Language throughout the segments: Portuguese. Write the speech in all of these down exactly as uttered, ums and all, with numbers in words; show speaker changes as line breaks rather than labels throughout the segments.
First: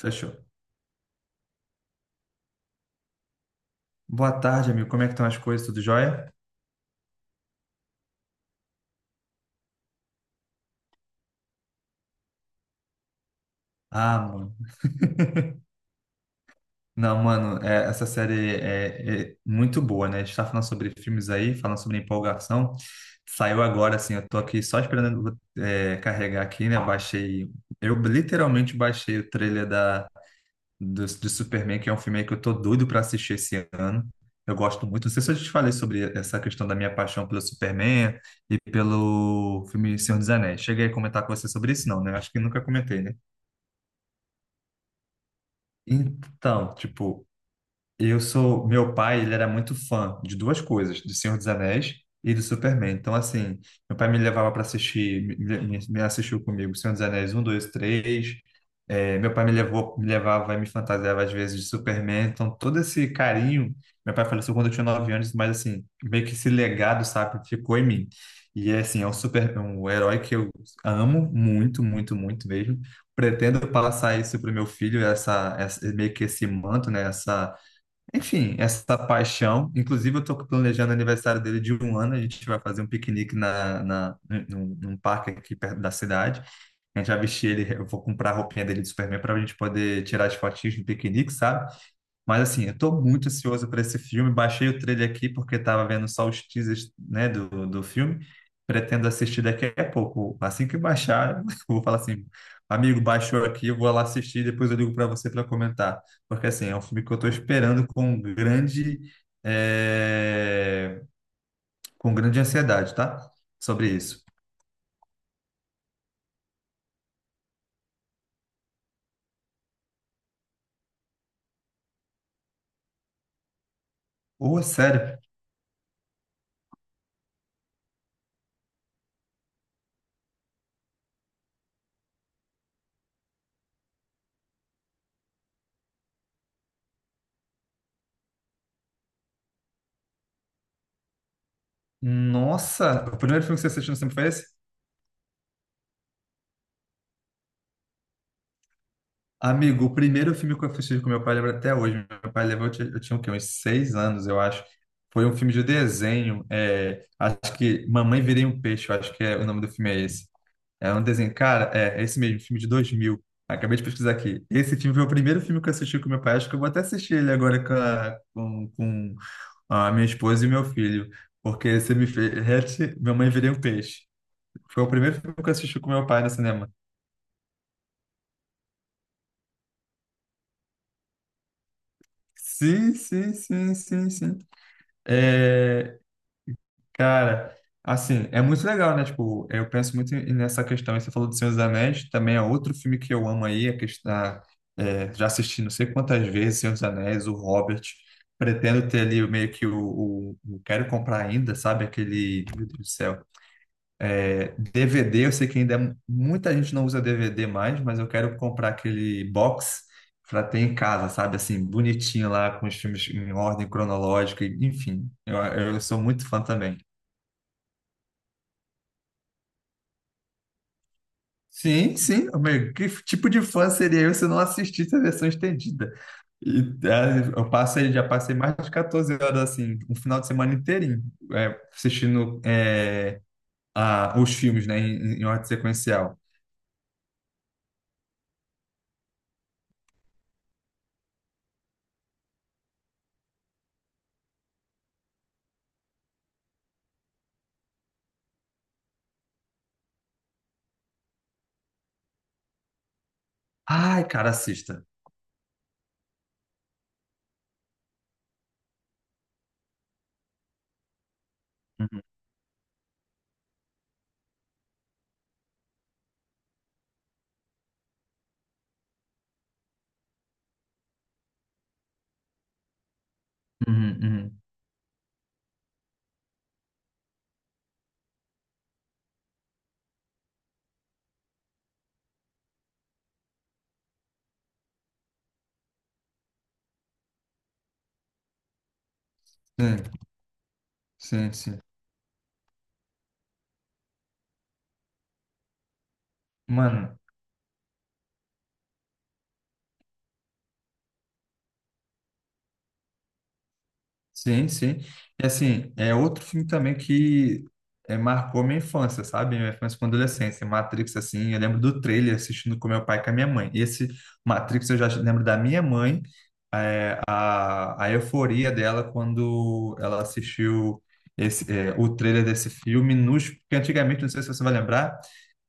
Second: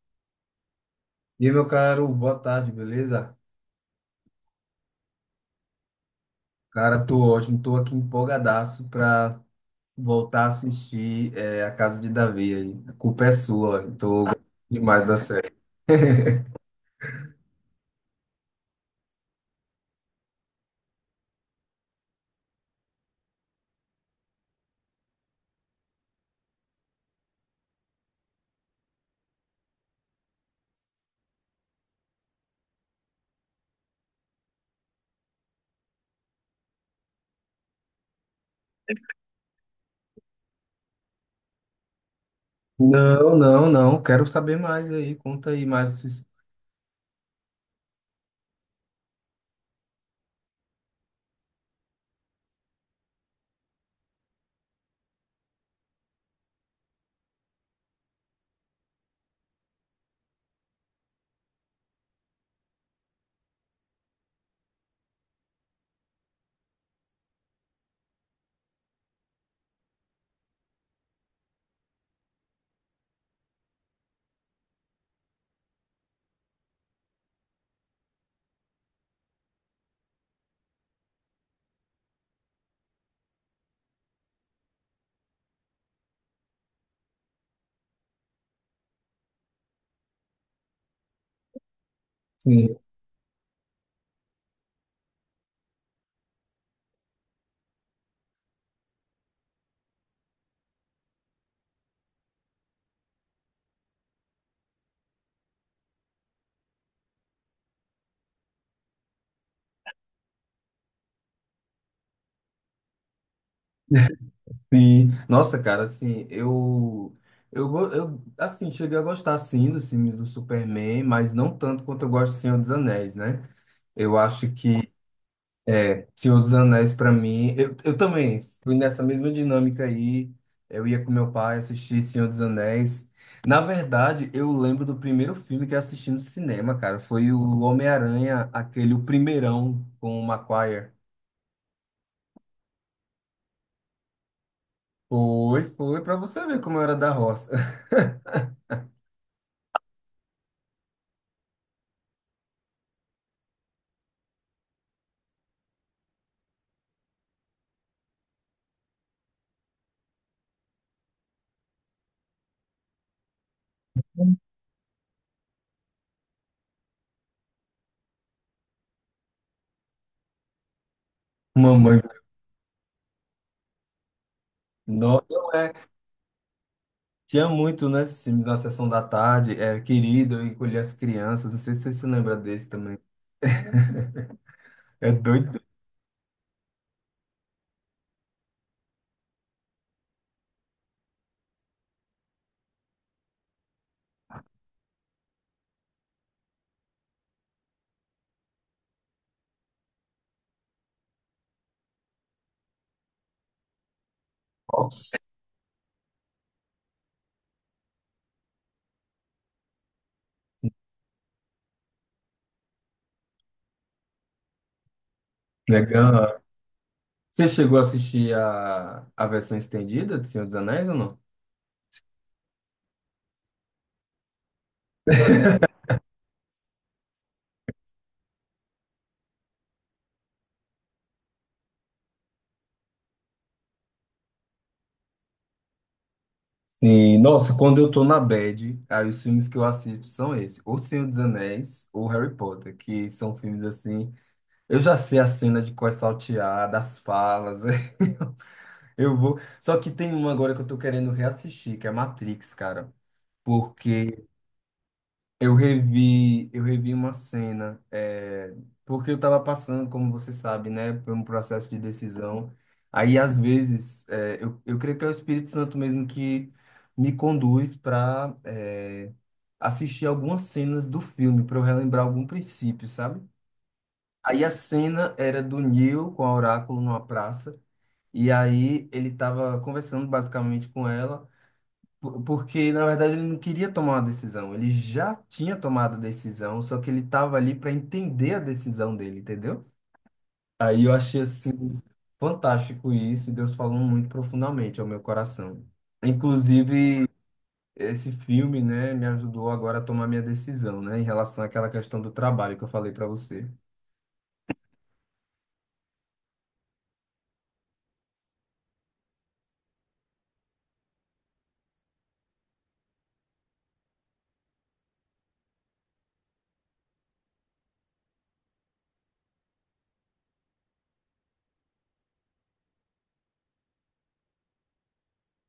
Fechou.
E aí, meu caro, boa tarde, beleza?
Boa tarde, amigo. Como é que estão as coisas? Tudo jóia?
Cara, tô ótimo, tô aqui empolgadaço pra voltar a assistir é, A Casa de Davi aí. A culpa é sua, eu
Ah,
tô gostando
mano.
demais da série.
Não, mano, é, essa série é, é muito boa, né? A gente tá falando sobre filmes aí, falando sobre empolgação. Saiu agora, assim, eu tô aqui só esperando é, carregar aqui, né? Baixei. Eu literalmente baixei o trailer da, do, de Superman, que é um filme aí que eu tô doido pra assistir esse ano. Eu gosto muito. Não sei se eu te falei sobre essa questão da minha paixão pelo Superman e pelo filme Senhor dos Anéis. Cheguei a comentar com você sobre isso, não, né? Acho que nunca comentei, né?
Não, não, não, quero saber mais aí, conta aí mais. su-
Então, tipo, eu sou, meu pai, ele era muito fã de duas coisas, do Senhor dos Anéis e do Superman. Então, assim, meu pai me levava para assistir, me, me me assistiu comigo Senhor dos Anéis um dois três. É, meu pai me levou, me levava e me fantasiava às vezes de Superman. Então, todo esse carinho, meu pai faleceu quando eu tinha nove anos, mas assim, meio que esse legado, sabe, ficou em mim. E é assim, é um super, é um herói que eu amo muito, muito, muito mesmo. Pretendo passar isso para o meu filho, essa, essa meio que esse manto, né, essa enfim, essa paixão. Inclusive, eu estou planejando o aniversário dele de um ano. A gente vai fazer um piquenique na, na, num, num parque aqui perto da cidade. A gente vai vestir ele. Eu vou comprar a roupinha dele de Superman para a gente poder tirar as fotinhas do piquenique, sabe? Mas assim,
Sim.
eu tô muito ansioso para esse filme. Baixei o trailer aqui porque estava vendo só os teasers, né, do, do filme. Pretendo assistir daqui a pouco. Assim que baixar, eu vou falar assim, amigo, baixou aqui, eu vou lá assistir, depois eu ligo para você para comentar. Porque assim, é um filme que eu tô esperando com grande, eh, com grande ansiedade, tá? Sobre isso.
Sim. Nossa, cara, assim, eu, eu, go- eu, assim, cheguei a gostar, sim, dos filmes do Superman, mas não tanto quanto eu gosto do Senhor dos Anéis, né? Eu acho
Ô,
que
sério.
Senhor dos Anéis para mim, eu, eu também fui nessa mesma dinâmica aí. Eu ia com meu pai assistir Senhor dos Anéis. Na verdade, eu lembro do primeiro filme que eu assisti no cinema, cara. Foi o Homem-Aranha, aquele o primeirão com o Maguire.
Nossa, o primeiro filme que você assistiu no cinema foi esse?
Foi, foi, para você ver como eu era da roça.
Amigo, o primeiro filme que eu assisti com meu pai, lembro até hoje. Meu pai levou, eu ti- eu tinha, o quê? Uns seis anos, eu acho. Foi um filme de desenho. É, acho que Mamãe Virei um Peixe, eu acho que é, o nome do filme é esse. É um desenho. Cara, é, é esse mesmo, filme de dois mil. Acabei de pesquisar aqui. Esse filme foi o primeiro filme que eu assisti com meu pai. Acho que eu vou até assistir ele agora com a, com, com a minha esposa e meu filho. Porque você
Mamãe,
me fez. Hatch, Mamãe Virei um Peixe. Foi o primeiro
não,
filme que
não
eu
é.
assisti com meu pai no cinema.
Tinha muito, né, esses filmes na sessão da tarde, é, Querido, Eu Encolhi as Crianças. Não sei se você se lembra desse
Sim,
também.
sim, sim, sim, sim.
É doido.
É, cara, assim, é muito legal, né? Tipo, eu penso muito em- nessa questão. E você falou do Senhor dos Anéis, também é outro filme que eu amo aí, a questão, é, já assisti não sei quantas vezes Senhor dos Anéis, o Hobbit. Pretendo ter ali o meio que o, o, o- quero comprar ainda, sabe? Aquele, meu Deus do céu.
Nossa,
D V D, eu sei que ainda é- muita gente não usa D V D mais, mas eu quero comprar aquele box para ter em casa, sabe? Assim, bonitinho lá, com os filmes em ordem cronológica, enfim. Eu, eu sou muito
legal.
fã também.
Você chegou a assistir a, a versão estendida de Senhor dos Anéis ou não?
Sim, sim, meu que tipo de fã seria eu se eu não assistisse a versão estendida? E, é, eu passei, já passei mais de catorze horas assim, um final de semana inteirinho, é, assistindo é, a- os filmes, né, em, em ordem sequencial.
Sim, nossa, quando eu tô na bad, aí os filmes que eu assisto são esses, ou Senhor dos Anéis ou Harry Potter, que são filmes assim. Eu já sei a cena de qual é saltear, das falas. Eu vou. Só que tem um agora que eu tô querendo reassistir, que é Matrix, cara.
Ai, cara, assista.
Eu revi, eu revi uma cena, é, porque eu estava passando, como você sabe, né, por um processo de
Uhum,
decisão. Aí, às vezes, é, eu, eu creio que é o Espírito Santo mesmo que me conduz para assistir algumas cenas do filme, para eu relembrar algum princípio, sabe?
uhum,
Aí a cena era do Neo com a Oráculo numa praça, e aí ele estava conversando basicamente com ela. Por- Porque, na verdade, ele não queria tomar uma decisão. Ele já tinha tomado a decisão, só que ele estava ali para entender a decisão dele, entendeu?
uhum.
Aí eu achei
Sim, sim, sim.
assim fantástico isso, e Deus falou muito profundamente ao meu coração.
Mano,
Inclusive, esse filme, né, me ajudou agora a tomar minha decisão, né, em relação àquela questão do trabalho que eu falei para você.
sim, sim. E assim, é outro filme também que é, marcou minha infância, sabe? Minha infância com adolescência. Matrix, assim, eu lembro do trailer assistindo com meu pai e com a minha mãe. E esse Matrix eu já lembro da minha mãe, é, a, a euforia dela quando ela assistiu esse, é, o trailer desse filme, nos, porque antigamente, não sei se você vai lembrar,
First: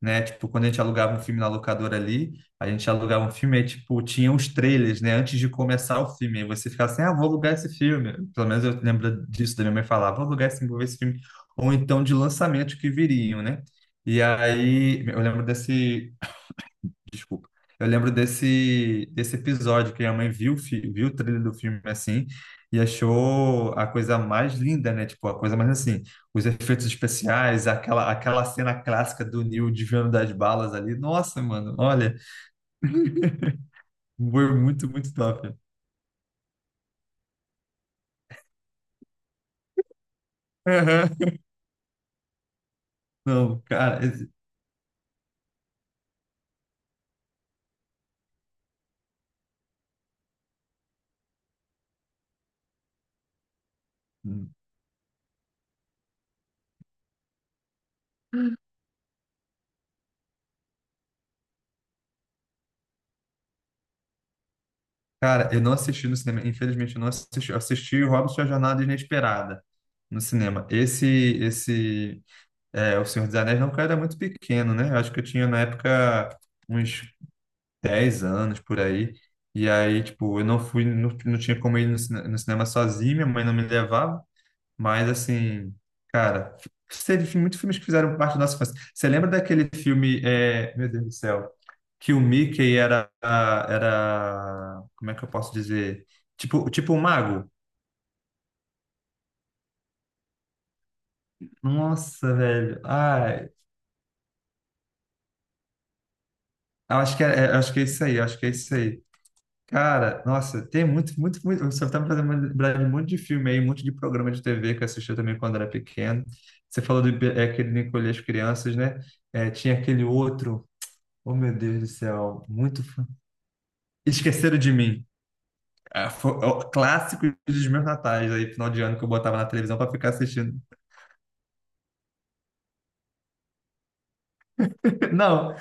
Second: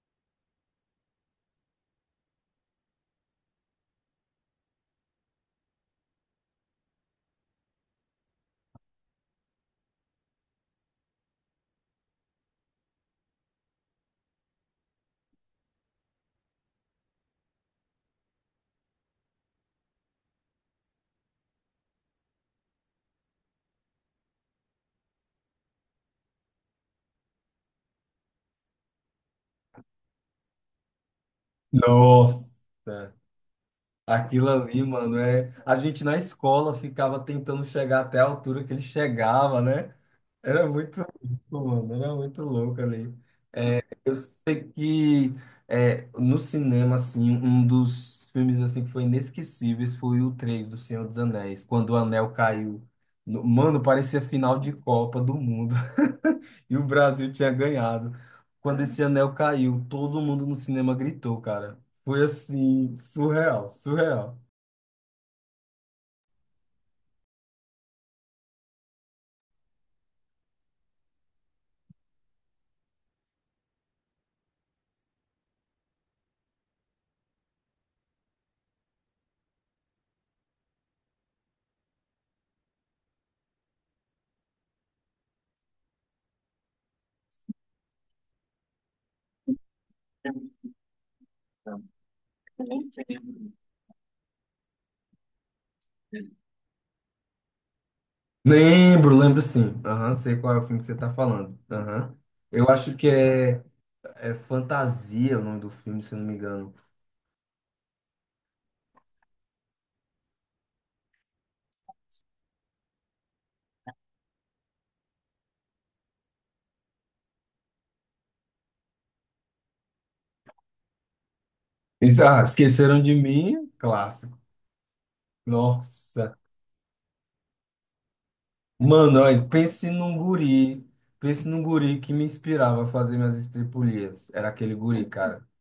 né? Tipo, quando a gente alugava um filme na locadora ali. A gente alugava um filme, aí, tipo, tinha uns trailers, né? Antes de começar o filme. Aí você ficava assim, ah, vou alugar esse filme. Pelo menos eu lembro disso, da minha mãe falar, vou alugar esse, vou ver esse filme. Ou então de lançamento que viriam, né? E aí, eu lembro desse... Desculpa. Eu lembro desse, desse episódio que a mãe viu, o fi- viu o trailer do filme, assim, e achou a coisa mais linda, né? Tipo, a coisa mais, assim, os efeitos especiais, aquela, aquela cena clássica do Neil desviando das balas ali. Nossa, mano, olha...
Nossa! Aquilo
Humor
ali,
muito, muito
mano, é.
top.
A gente na escola ficava tentando chegar até a altura que ele chegava, né? Era muito
Aham.
louco, mano, era muito louco ali.
Não,
É,
cara,
eu
esse-
sei que é, no cinema, assim, um dos filmes assim, que foi inesquecíveis foi o três do Senhor dos Anéis, quando o anel caiu. No- Mano, parecia final de Copa do Mundo. E o Brasil tinha ganhado. Quando esse anel caiu, todo mundo no cinema gritou, cara. Foi assim, surreal, surreal.
cara, eu não assisti no cinema, infelizmente eu não assisti. Eu assisti o Hobbit e a Jornada Inesperada no cinema. Esse, esse, é, O Senhor dos Anéis, não, cara, era muito pequeno, né? Eu acho que eu tinha na época uns dez anos por aí. E aí, tipo, eu não fui, não, não tinha como ir no, cine- no cinema sozinho, minha mãe não me levava. Mas, assim, cara, teve muitos filmes que fizeram parte da nossa infância. Você lembra daquele filme, é, meu Deus do céu, que o Mickey era, era, como é que eu posso dizer? Tipo, tipo um mago?
Lembro, lembro sim. Aham, sei qual é o filme que você tá falando. Aham.
Nossa,
Eu
velho.
acho que
Ai,
é. É Fantasia o nome do filme, se eu não me engano.
eu acho que é, é, eu acho que é isso aí, eu acho que é isso aí. Cara, nossa, tem muito, muito, muito. Você tá me fazendo lembrar de um monte de filme aí, um monte de programa de T V que eu assistia também quando era pequeno. Você falou do, é, aquele Encolher as Crianças, né? É, tinha aquele outro. Oh, meu Deus do
Isso, ah,
céu, muito
Esqueceram
fã.
de Mim, clássico.
Esqueceram de Mim. É, foi-
Nossa.
é o clássico dos meus natais aí, final de ano que eu
Mano,
botava na
olha,
televisão
pense
pra ficar
num
assistindo.
guri. Pense num guri que me inspirava a fazer minhas estripulias. Era aquele guri, cara.
Não.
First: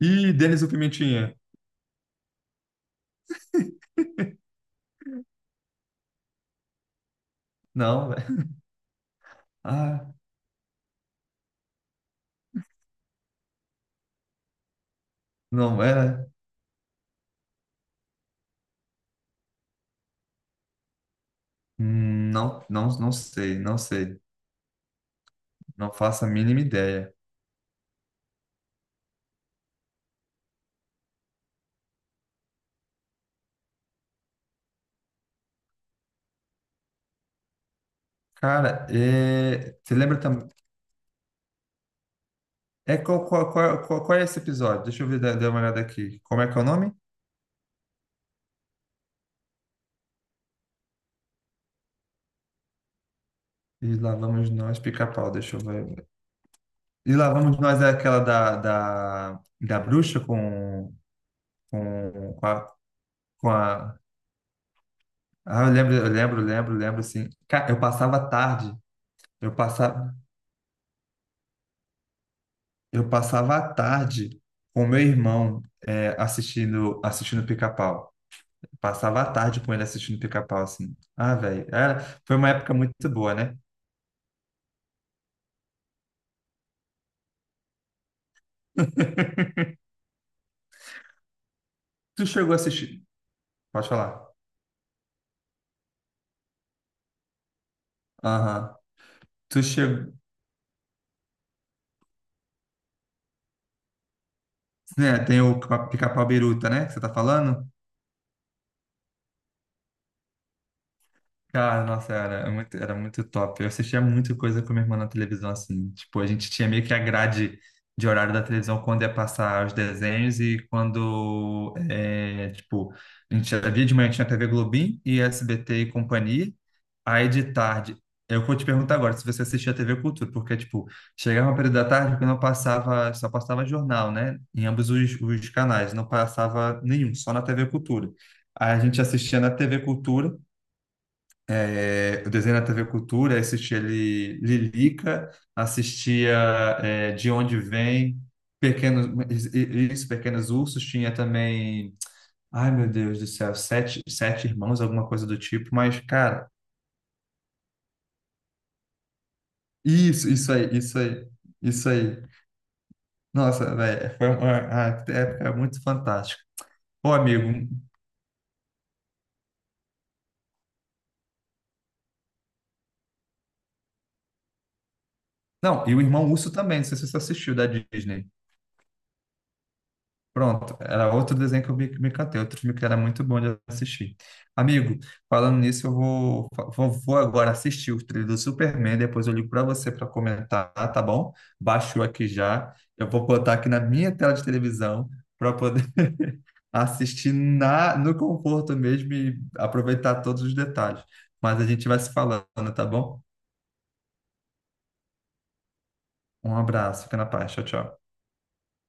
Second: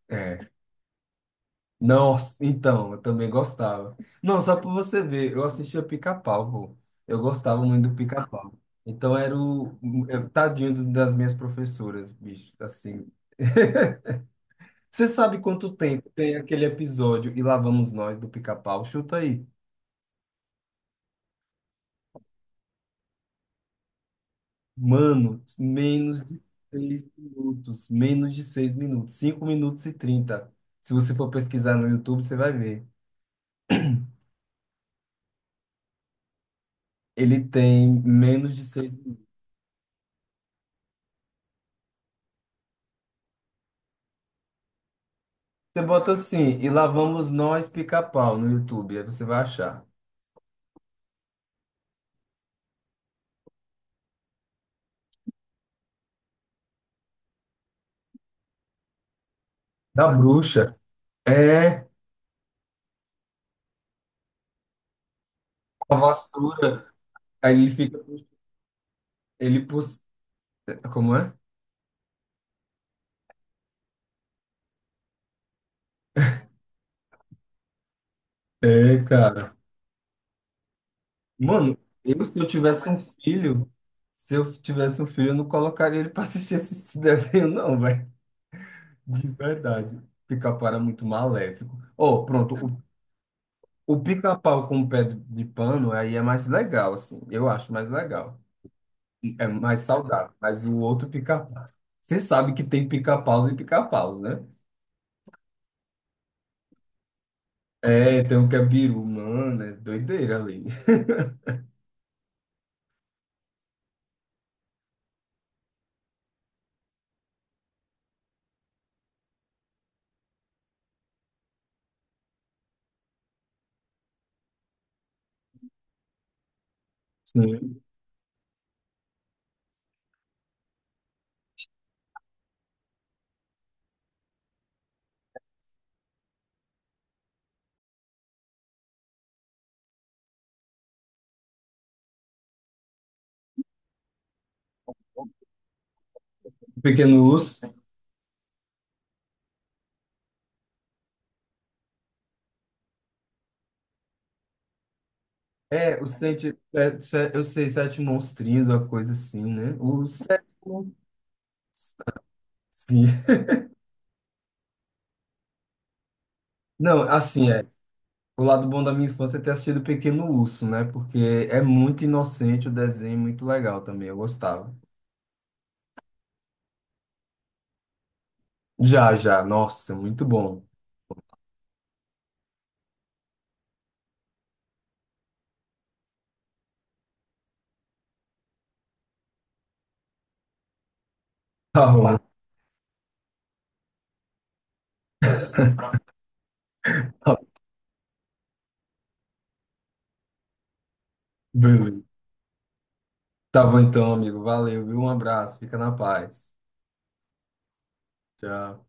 E
É.
Denis o Pimentinha?
Nossa, então, eu também gostava. Não, só pra você ver, eu assistia Pica-Pau, pô. Eu gostava muito do
Não, velho.
Pica-Pau. Então era o
Ah,
eu- tadinho dos- das minhas professoras, bicho, assim. Você sabe quanto
não,
tempo
é.
tem aquele episódio e lá vamos nós do Pica-Pau? Chuta aí.
Hum, Não, não, não sei, não sei.
Mano,
Não
menos
faço a
de
mínima
seis
ideia.
minutos. Menos de seis minutos. Cinco minutos e trinta. Se você for pesquisar no YouTube, você vai ver. Ele tem menos de
Cara,
seis minutos.
é... você lembra também? É qual, qual, qual, qual, qual é esse episódio? Deixa eu ver, dar dar uma olhada
Você bota
aqui. Como é que
assim,
é o
e lá
nome?
vamos nós pica-pau no YouTube. Aí você vai achar.
E lá vamos nós, pica-pau. Deixa eu ver. E lá vamos nós é aquela da, da, da
Da
bruxa
bruxa.
com,
É,
com, com a, com a- ah, eu
com
lembro,
a
eu lembro, eu lembro, eu
vassoura.
lembro, assim.
Aí ele
Cara, eu
fica.
passava a tarde, eu
Ele. pus-
passava,
Como é?
eu passava a tarde com meu irmão é, assistindo, assistindo Pica-Pau.
É,
Passava a
cara.
tarde com ele assistindo Pica-Pau, assim. Ah, velho,
Mano,
era-
eu
foi
se eu
uma época
tivesse
muito
um
boa, né?
filho. Se eu tivesse um filho, eu não colocaria ele pra assistir esse esse desenho, não. De verdade. Pica-pau era muito maléfico. Oh,
Tu chegou a
pronto.
assistir? Pode
O, o
falar.
pica-pau com o pé de, de pano aí é mais legal, assim. Eu acho mais legal.
Aham.
É
Tu
mais
chegou...
saudável. Mas o outro pica-pau. Você sabe que tem pica-paus e pica-paus, né?
É, tem o Pica-Pau Biruta, né? Que você tá falando?
É, tem um que é biru, mano, é doideira ali.
Cara, nossa, era era muito, era muito top. Eu assistia muita coisa com minha irmã na televisão, assim. Tipo, a gente tinha meio que a grade de horário da televisão quando ia passar os desenhos e quando, é, tipo, a gente havia de manhã tinha T V Globinho e S B T e companhia. Aí de
Sim.
tarde, eu vou te perguntar agora se você assistia T V Cultura, porque, tipo, chegava um período da tarde que não passava, só passava jornal, né? Em ambos os, os canais, não passava nenhum, só na T V Cultura. Aí a gente assistia na T V Cultura é, eu desenho na T V Cultura, assistia ali Lilica, assistia é,
Pequeno
De Onde
urso.
Vem, Pequenos, isso, Pequenos Ursos, tinha também, ai meu Deus do céu, Sete, Sete Irmãos, alguma coisa do tipo, mas,
É, os
cara,
sete, é, se- eu sei, sete monstrinhos, uma coisa assim, né? Os
isso,
sete.
isso aí,
mon-
isso aí, isso aí.
Sim.
Nossa, velho, foi uma a época é muito fantástica.
Não,
Ô,
assim, é,
amigo,
o lado bom da minha infância é ter assistido Pequeno Urso, né? Porque é muito inocente o desenho, muito legal também, eu gostava.
não, e o Irmão Urso também, não sei se você assistiu da Disney.
Já, já, nossa, muito bom.
Pronto, era outro desenho que eu vi que me catei, outro filme que era muito bom de assistir. Amigo, falando nisso, eu vou, vou, vou agora assistir o trailer do Superman, depois eu ligo para você para comentar, tá bom?
Tá
Baixou aqui
bom.
já, eu vou botar aqui na minha tela de televisão para poder assistir
Tá, tá,
na, no conforto mesmo e aproveitar todos os detalhes. Mas a gente vai
beleza.
se falando, tá bom?
Tá bom então, amigo, valeu, viu? Um abraço, fica na paz.
Um abraço, fica na paz, tchau, tchau.
Tchau.